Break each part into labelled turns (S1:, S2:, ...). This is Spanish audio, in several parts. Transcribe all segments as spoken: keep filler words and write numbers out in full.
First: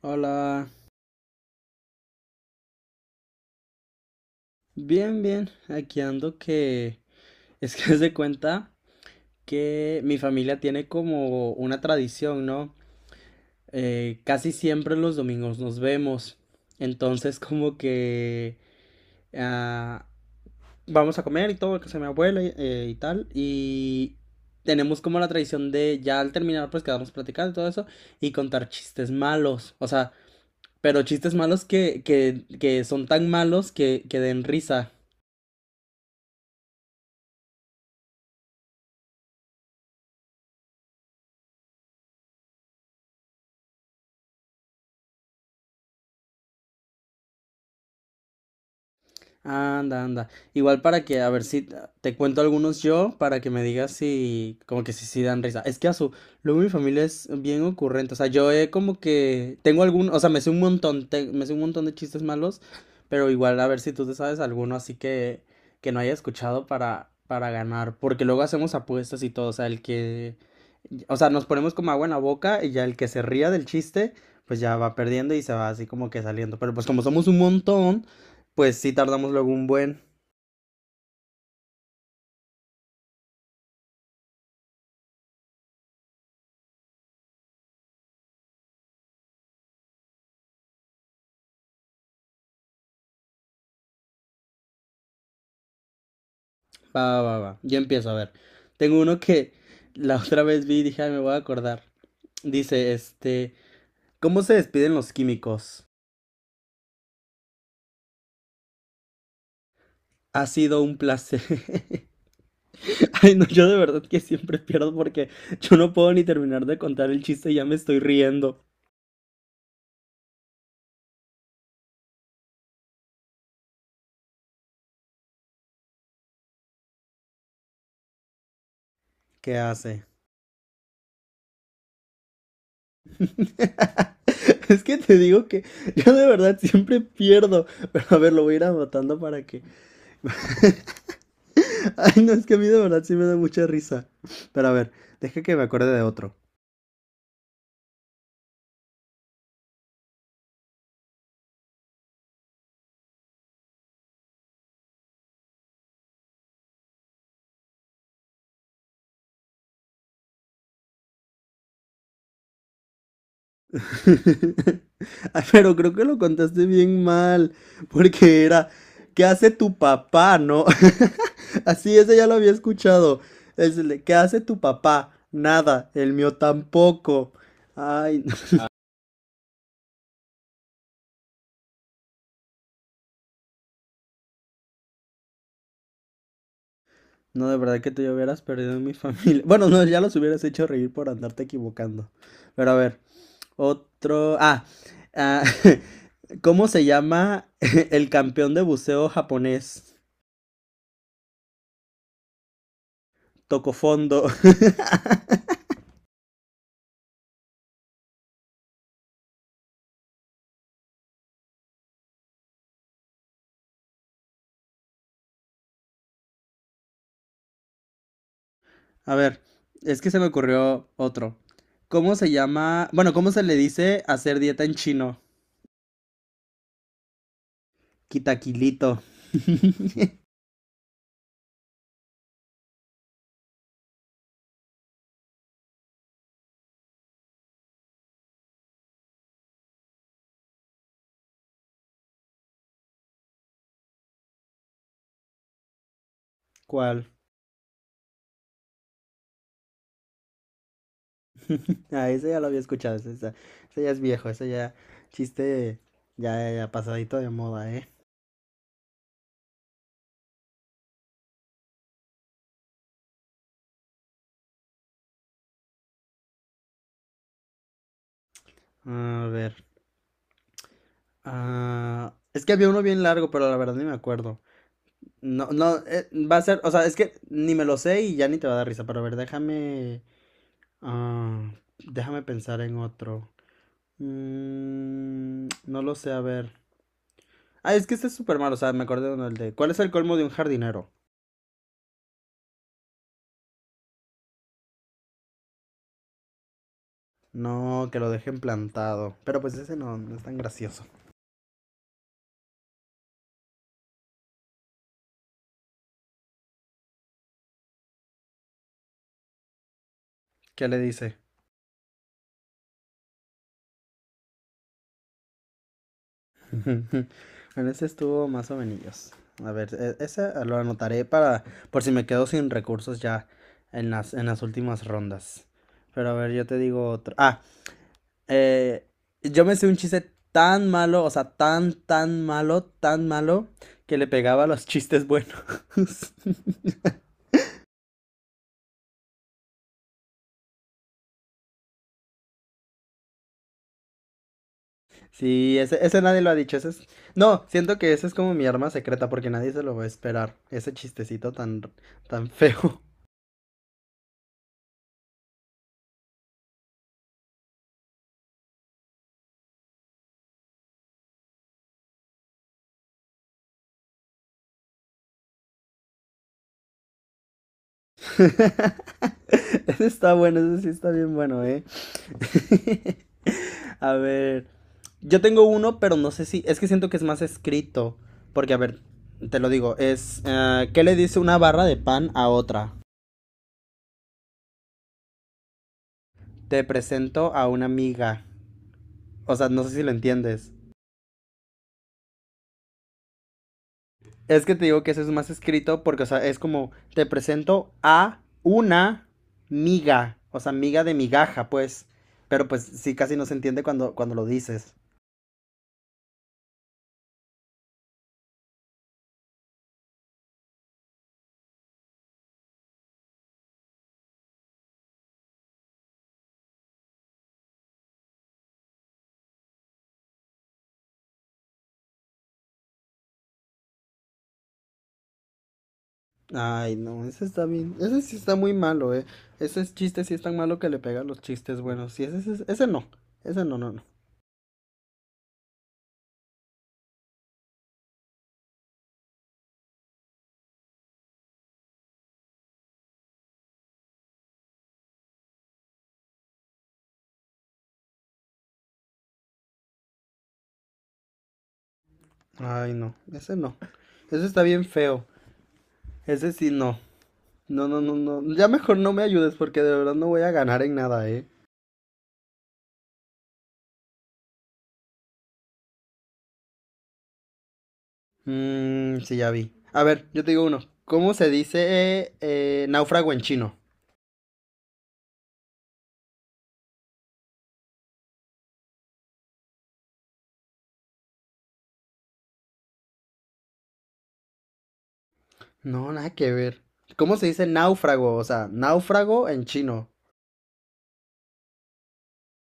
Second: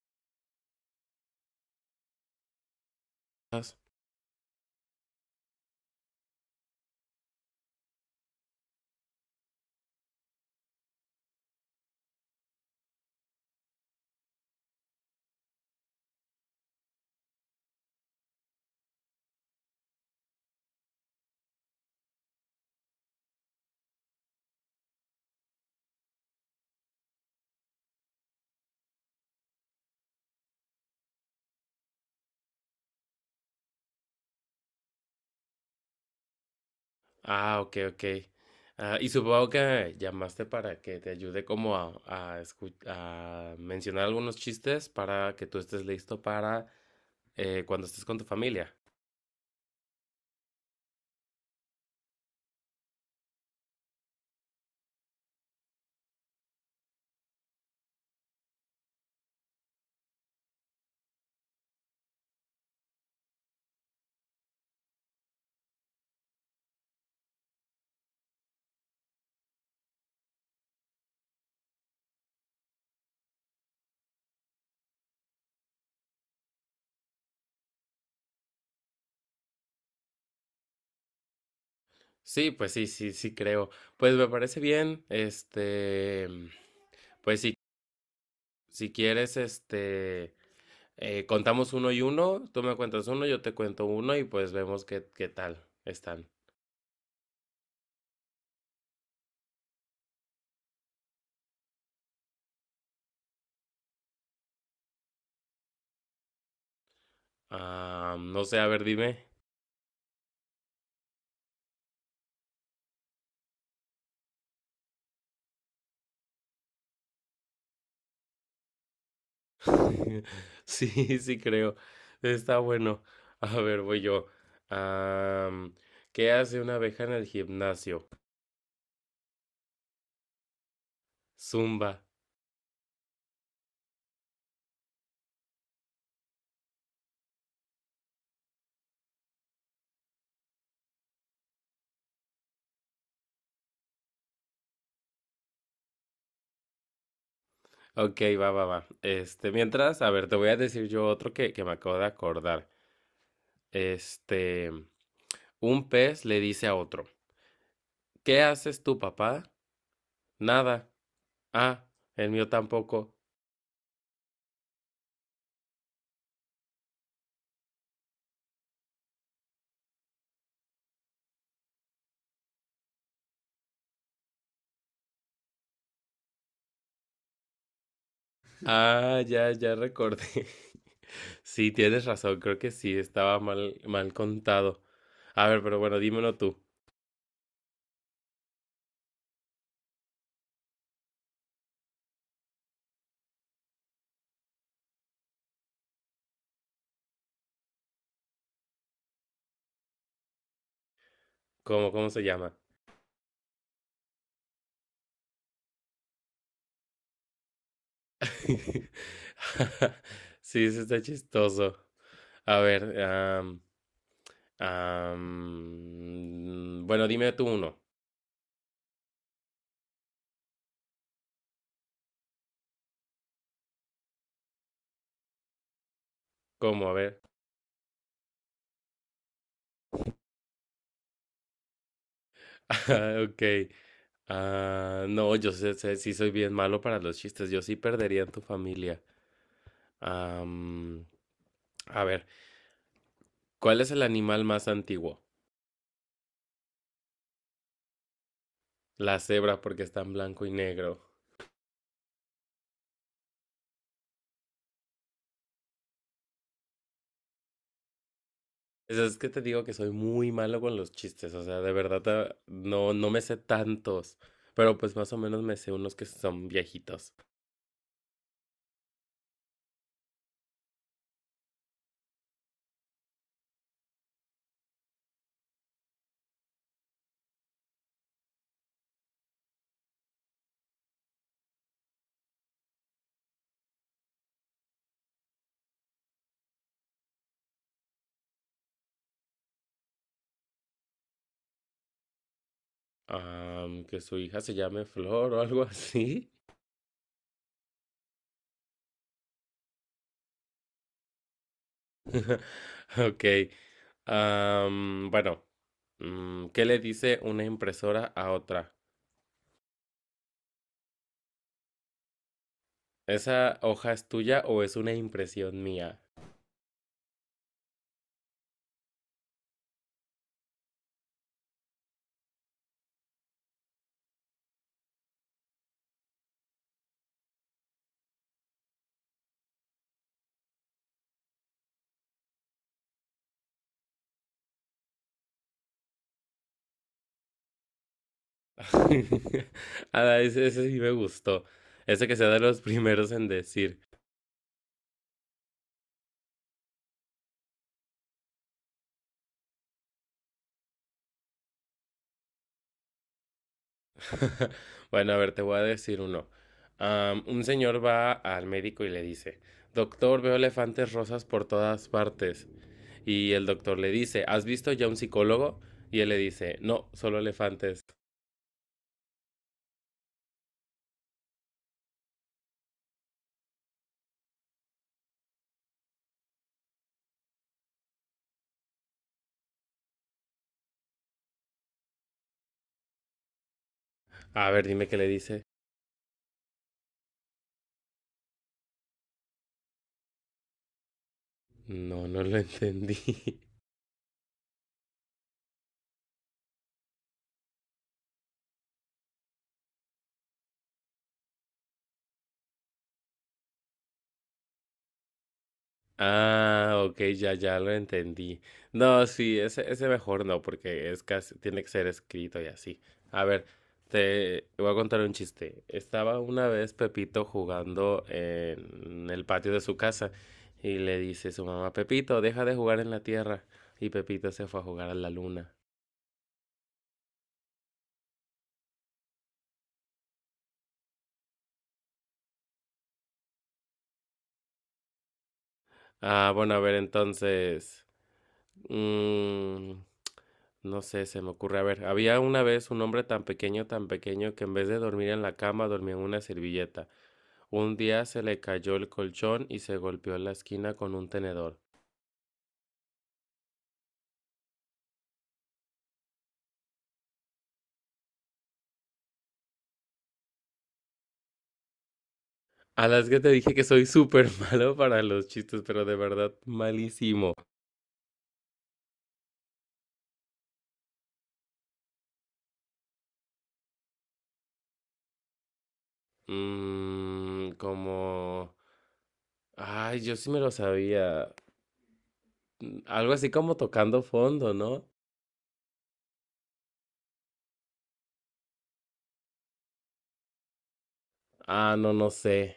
S1: Hola, bien, bien, aquí ando que es que se cuenta que mi familia tiene como una tradición, ¿no? Eh, casi siempre los domingos nos vemos, entonces como que ah, vamos a comer y todo, que se mi abuela y, eh, y tal, y tenemos como la tradición de ya al terminar pues quedarnos platicando y todo eso y contar chistes malos, o sea, pero chistes malos que, que, que son tan malos que, que den risa.
S2: Ah, ok, ok. Ah, y supongo que llamaste para que te ayude como a, a, escu- a mencionar algunos chistes para que tú estés listo para eh, cuando estés con tu familia.
S1: Anda, anda. Igual para que, a ver si te cuento algunos yo, para que me digas si, como que si sí dan risa. Es que a su, luego mi familia es bien ocurrente. O sea, yo he como que, tengo algún, o sea, me sé un montón, te- me sé un montón de chistes malos, pero igual a ver si tú te sabes alguno así que, que no haya escuchado para, para ganar. Porque luego hacemos apuestas y todo, o sea, el que, o sea, nos ponemos como agua en la boca y ya el que se ría del chiste, pues ya va perdiendo y se va así como que saliendo. Pero pues como somos un montón pues sí tardamos luego un buen.
S2: Sí, pues sí, sí, sí creo. Pues me parece bien, este, pues si, si quieres, este, eh, contamos uno y uno, tú me cuentas uno, yo te cuento uno y pues vemos qué, qué tal están.
S1: Va, va, va, va. Yo empiezo a ver. Tengo uno que la otra vez vi y dije, ay, me voy a acordar. Dice, este, ¿cómo se despiden los químicos?
S2: Ah, no sé, a ver, dime.
S1: Ha sido un placer. Ay, no, yo de verdad que siempre pierdo porque yo no puedo ni terminar de contar el chiste y ya me estoy riendo.
S2: Sí, sí creo. Está bueno. A ver, voy yo. Am, ¿Qué hace una abeja en el gimnasio?
S1: ¿Qué hace?
S2: Zumba.
S1: Es que te digo que yo de verdad siempre pierdo. Pero a ver, lo voy a ir anotando para que Ay, no, es que a mí de verdad sí me da mucha risa. Pero a ver, deja que me acuerde de otro.
S2: Ok, va, va, va. Este, mientras, a ver, te voy a decir yo otro que, que me acabo de acordar. Este, un pez le dice a otro, ¿qué haces tú, papá? Nada. Ah, el mío tampoco.
S1: Ay, pero creo que lo contaste bien mal, porque era, ¿qué hace tu papá, no? Así, ese ya lo había escuchado. Es el de, ¿qué hace tu papá? Nada, el mío tampoco. Ay, no,
S2: Ah, ya, ya recordé. Sí, tienes razón, creo que sí, estaba mal, mal contado. A ver, pero bueno, dímelo tú.
S1: no, de verdad que te hubieras perdido en mi familia. Bueno, no, ya los hubieras hecho reír por andarte equivocando. Pero a ver, otro. Ah, ah, ¿cómo se llama el campeón de buceo japonés?
S2: ¿Cómo, cómo se llama?
S1: Tocó fondo.
S2: Sí, eso está chistoso. A ver, am, am, bueno, dime tú uno.
S1: A ver, es que se me ocurrió otro. ¿Cómo se llama? Bueno, ¿cómo se le dice hacer dieta en chino?
S2: ¿Cómo? A ver.
S1: Kitaquilito.
S2: Ok. Ah, no, yo sé, sé- sí soy bien malo para los chistes. Yo sí perdería en tu familia. Am, a ver, ¿cuál es el animal más antiguo?
S1: ¿Cuál?
S2: La cebra porque está en blanco y negro.
S1: Ah, ese ya lo había escuchado. Ese, ese- ese ya es viejo. Ese ya. Chiste ya, ya pasadito de moda, ¿eh?
S2: Es, es que te digo que soy muy malo con los chistes, o sea, de verdad ah, no, no me sé tantos, pero pues más o menos me sé unos que son viejitos.
S1: A ver. Ah, es que había uno bien largo, pero la verdad ni me acuerdo. No, no, eh, va a ser, o sea, es que ni me lo sé y ya ni te va a dar risa, pero a ver, déjame, ah, déjame pensar en otro. Mm, no lo sé, a ver. Ah, es que este es súper malo, o sea, me acordé de uno, el de, ¿cuál es el colmo de un jardinero?
S2: Am, que su hija se llame Flor o algo así.
S1: No, que lo dejen plantado, pero pues ese no, no es tan gracioso.
S2: Ok. Am, bueno, mm, ¿qué le dice una impresora a otra?
S1: ¿Qué le dice?
S2: ¿Esa hoja es tuya o es una impresión mía?
S1: Bueno, ese estuvo más o menos. A ver, e- ese lo anotaré para, por si me quedo sin recursos ya en las, en las últimas rondas. Pero a ver, yo te digo otro. Ah, Eh, yo me sé un chiste tan malo, o sea, tan, tan malo, tan malo, que le pegaba a los chistes buenos.
S2: Ah, ese, ese sí me gustó. Ese que sea de los primeros en decir.
S1: Sí, ese, ese nadie lo ha dicho. Ese es... No, siento que ese es como mi arma secreta porque nadie se lo va a esperar. Ese chistecito tan, tan feo.
S2: Bueno, a ver, te voy a decir uno. Am, un señor va al médico y le dice, doctor, veo elefantes rosas por todas partes. Y el doctor le dice, ¿has visto ya un psicólogo? Y él le dice, no, solo elefantes.
S1: Ese está bueno, ese sí está bien bueno, ¿eh? A ver, yo tengo uno, pero no sé si, es que siento que es más escrito, porque a ver, te lo digo, es, eh, ¿qué le dice una barra de pan a otra?
S2: A ver, dime qué le dice.
S1: Te presento a una amiga. O sea, no sé si lo entiendes.
S2: No, no lo entendí.
S1: Es que te digo que eso es más escrito porque, o sea, es como, te presento a una miga, o sea, miga de migaja, pues, pero pues sí, casi no se entiende cuando, cuando lo dices.
S2: Ah, ok, ya, ya lo entendí. No, sí, ese, ese mejor no, porque es casi, tiene que ser escrito y así. A ver, te voy a contar un chiste. Estaba una vez Pepito jugando en el patio de su casa y le dice su mamá, Pepito, deja de jugar en la tierra. Y Pepito se fue a jugar a la luna.
S1: Ay, no, ese está bien. Ese sí está muy malo, eh. Ese es chiste sí es tan malo que le pega a los chistes buenos. Sí, ese, ese, ese no. Ese no, no, no.
S2: Ah, bueno, a ver, entonces. Mm, no sé, se me ocurre. A ver, había una vez un hombre tan pequeño, tan pequeño, que en vez de dormir en la cama dormía en una servilleta. Un día se le cayó el colchón y se golpeó en la esquina con un tenedor.
S1: Ay, no. Ese no. Ese está bien feo. Ese sí no. No, no, no, no. Ya mejor no me ayudes porque de verdad no voy a ganar en nada, eh.
S2: A las que te dije que soy súper malo para los chistes, pero de verdad malísimo.
S1: Mmm, sí, ya vi. A ver, yo te digo uno. ¿Cómo se dice eh, eh, náufrago en chino?
S2: Mmm, como... Ay, yo sí me lo sabía. Mm, algo así como tocando fondo, ¿no?
S1: No, nada que ver. ¿Cómo se dice náufrago? O sea, náufrago en chino.
S2: Ah, no, no sé.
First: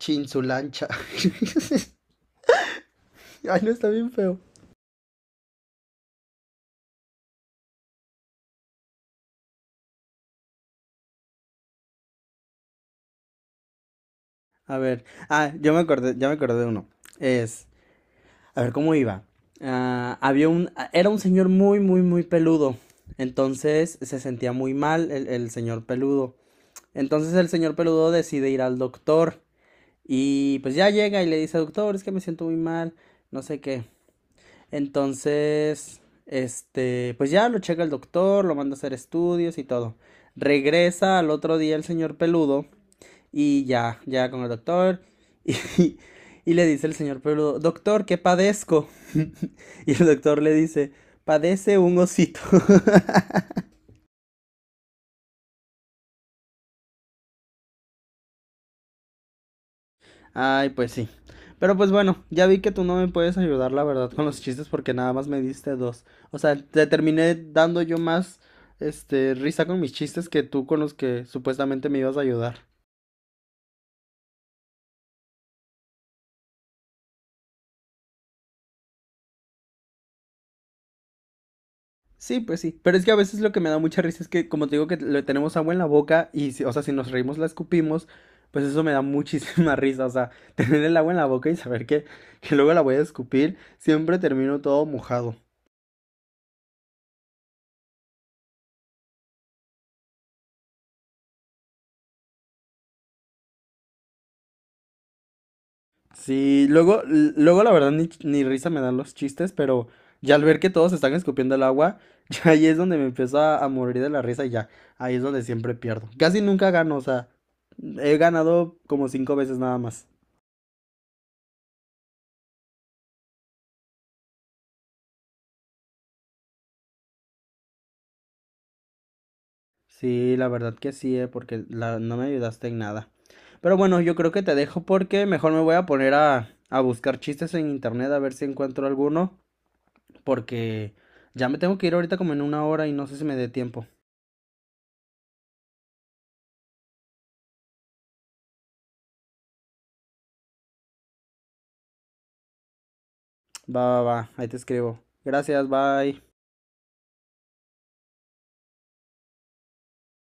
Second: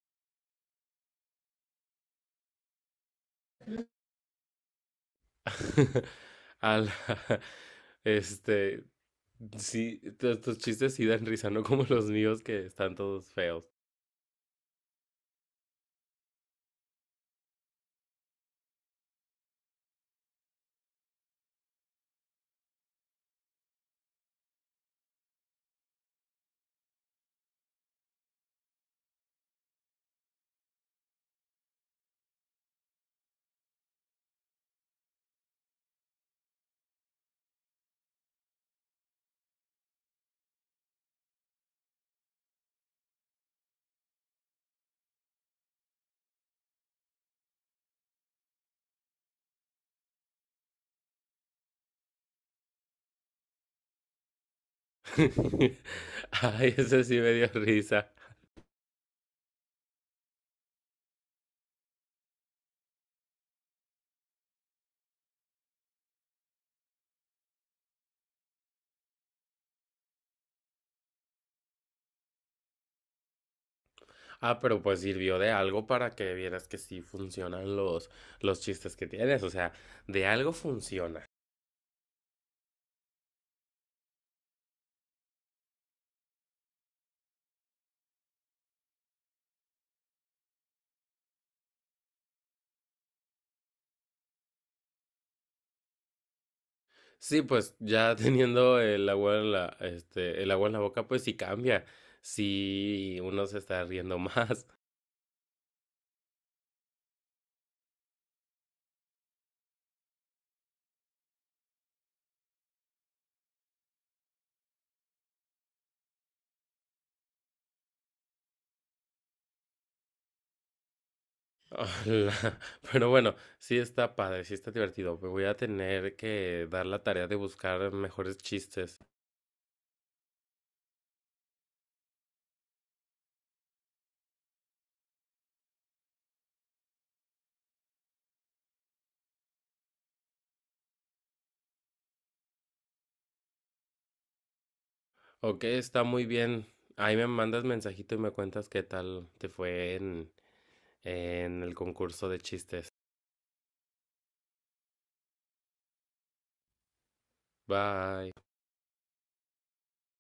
S1: Chinsulancha. Ay, no, está bien feo.
S2: A la- este, sí, tu- tus chistes sí dan risa, no como los míos que están todos feos.
S1: A ver, ah, yo me acordé, ya me acordé de uno. Es, a ver, ¿cómo iba? Ah, había un, ah, era un señor muy, muy, muy peludo. Entonces se sentía muy mal el, el señor peludo. Entonces el señor peludo decide ir al doctor. Y pues ya llega y le dice, doctor, es que me siento muy mal, no sé qué. Entonces, este, pues ya lo checa el doctor, lo manda a hacer estudios y todo. Regresa al otro día el señor peludo y ya, ya con el doctor. Y, y le dice el señor Peludo, doctor, ¿qué padezco? Y el doctor le dice, padece un osito.
S2: Ay, ese sí me dio risa.
S1: Ay, pues sí. Pero pues bueno, ya vi que tú no me puedes ayudar, la verdad, con los chistes porque nada más me diste dos. O sea, te terminé dando yo más, este, risa con mis chistes que tú con los que supuestamente me ibas a ayudar.
S2: Ah, pero pues sirvió de algo para que vieras que sí funcionan los, los chistes que tienes, o sea, de algo funciona.
S1: Sí, pues sí. Pero es que a veces lo que me da mucha risa es que, como te digo, que le tenemos agua en la boca y, si- o sea, si nos reímos la escupimos, pues eso me da muchísima risa. O sea, tener el agua en la boca y saber que, que luego la voy a escupir, siempre termino todo mojado.
S2: Sí, pues ya teniendo el agua en la, este, el agua en la boca, pues sí cambia. Sí, uno se está riendo más.
S1: Sí, luego, l- luego la verdad ni, ni risa me dan los chistes, pero ya al ver que todos están escupiendo el agua, ya ahí es donde me empiezo a, a morir de la risa y ya, ahí es donde siempre pierdo. Casi nunca gano, o sea, he ganado como cinco veces nada más.
S2: Ojalá. Pero bueno, sí está padre, sí está divertido. Me voy a tener que dar la tarea de buscar mejores chistes.
S1: Sí, la verdad que sí, eh, porque la- no me ayudaste en nada. Pero bueno, yo creo que te dejo porque mejor me voy a poner a, a buscar chistes en internet a ver si encuentro alguno, porque ya me tengo que ir ahorita como en una hora y no sé si me dé tiempo.
S2: Ok, está muy bien. Ahí me mandas mensajito y me cuentas qué tal te fue en, en el concurso de chistes.
S1: Va, va, va, ahí te escribo. Gracias, bye.
S2: Bye.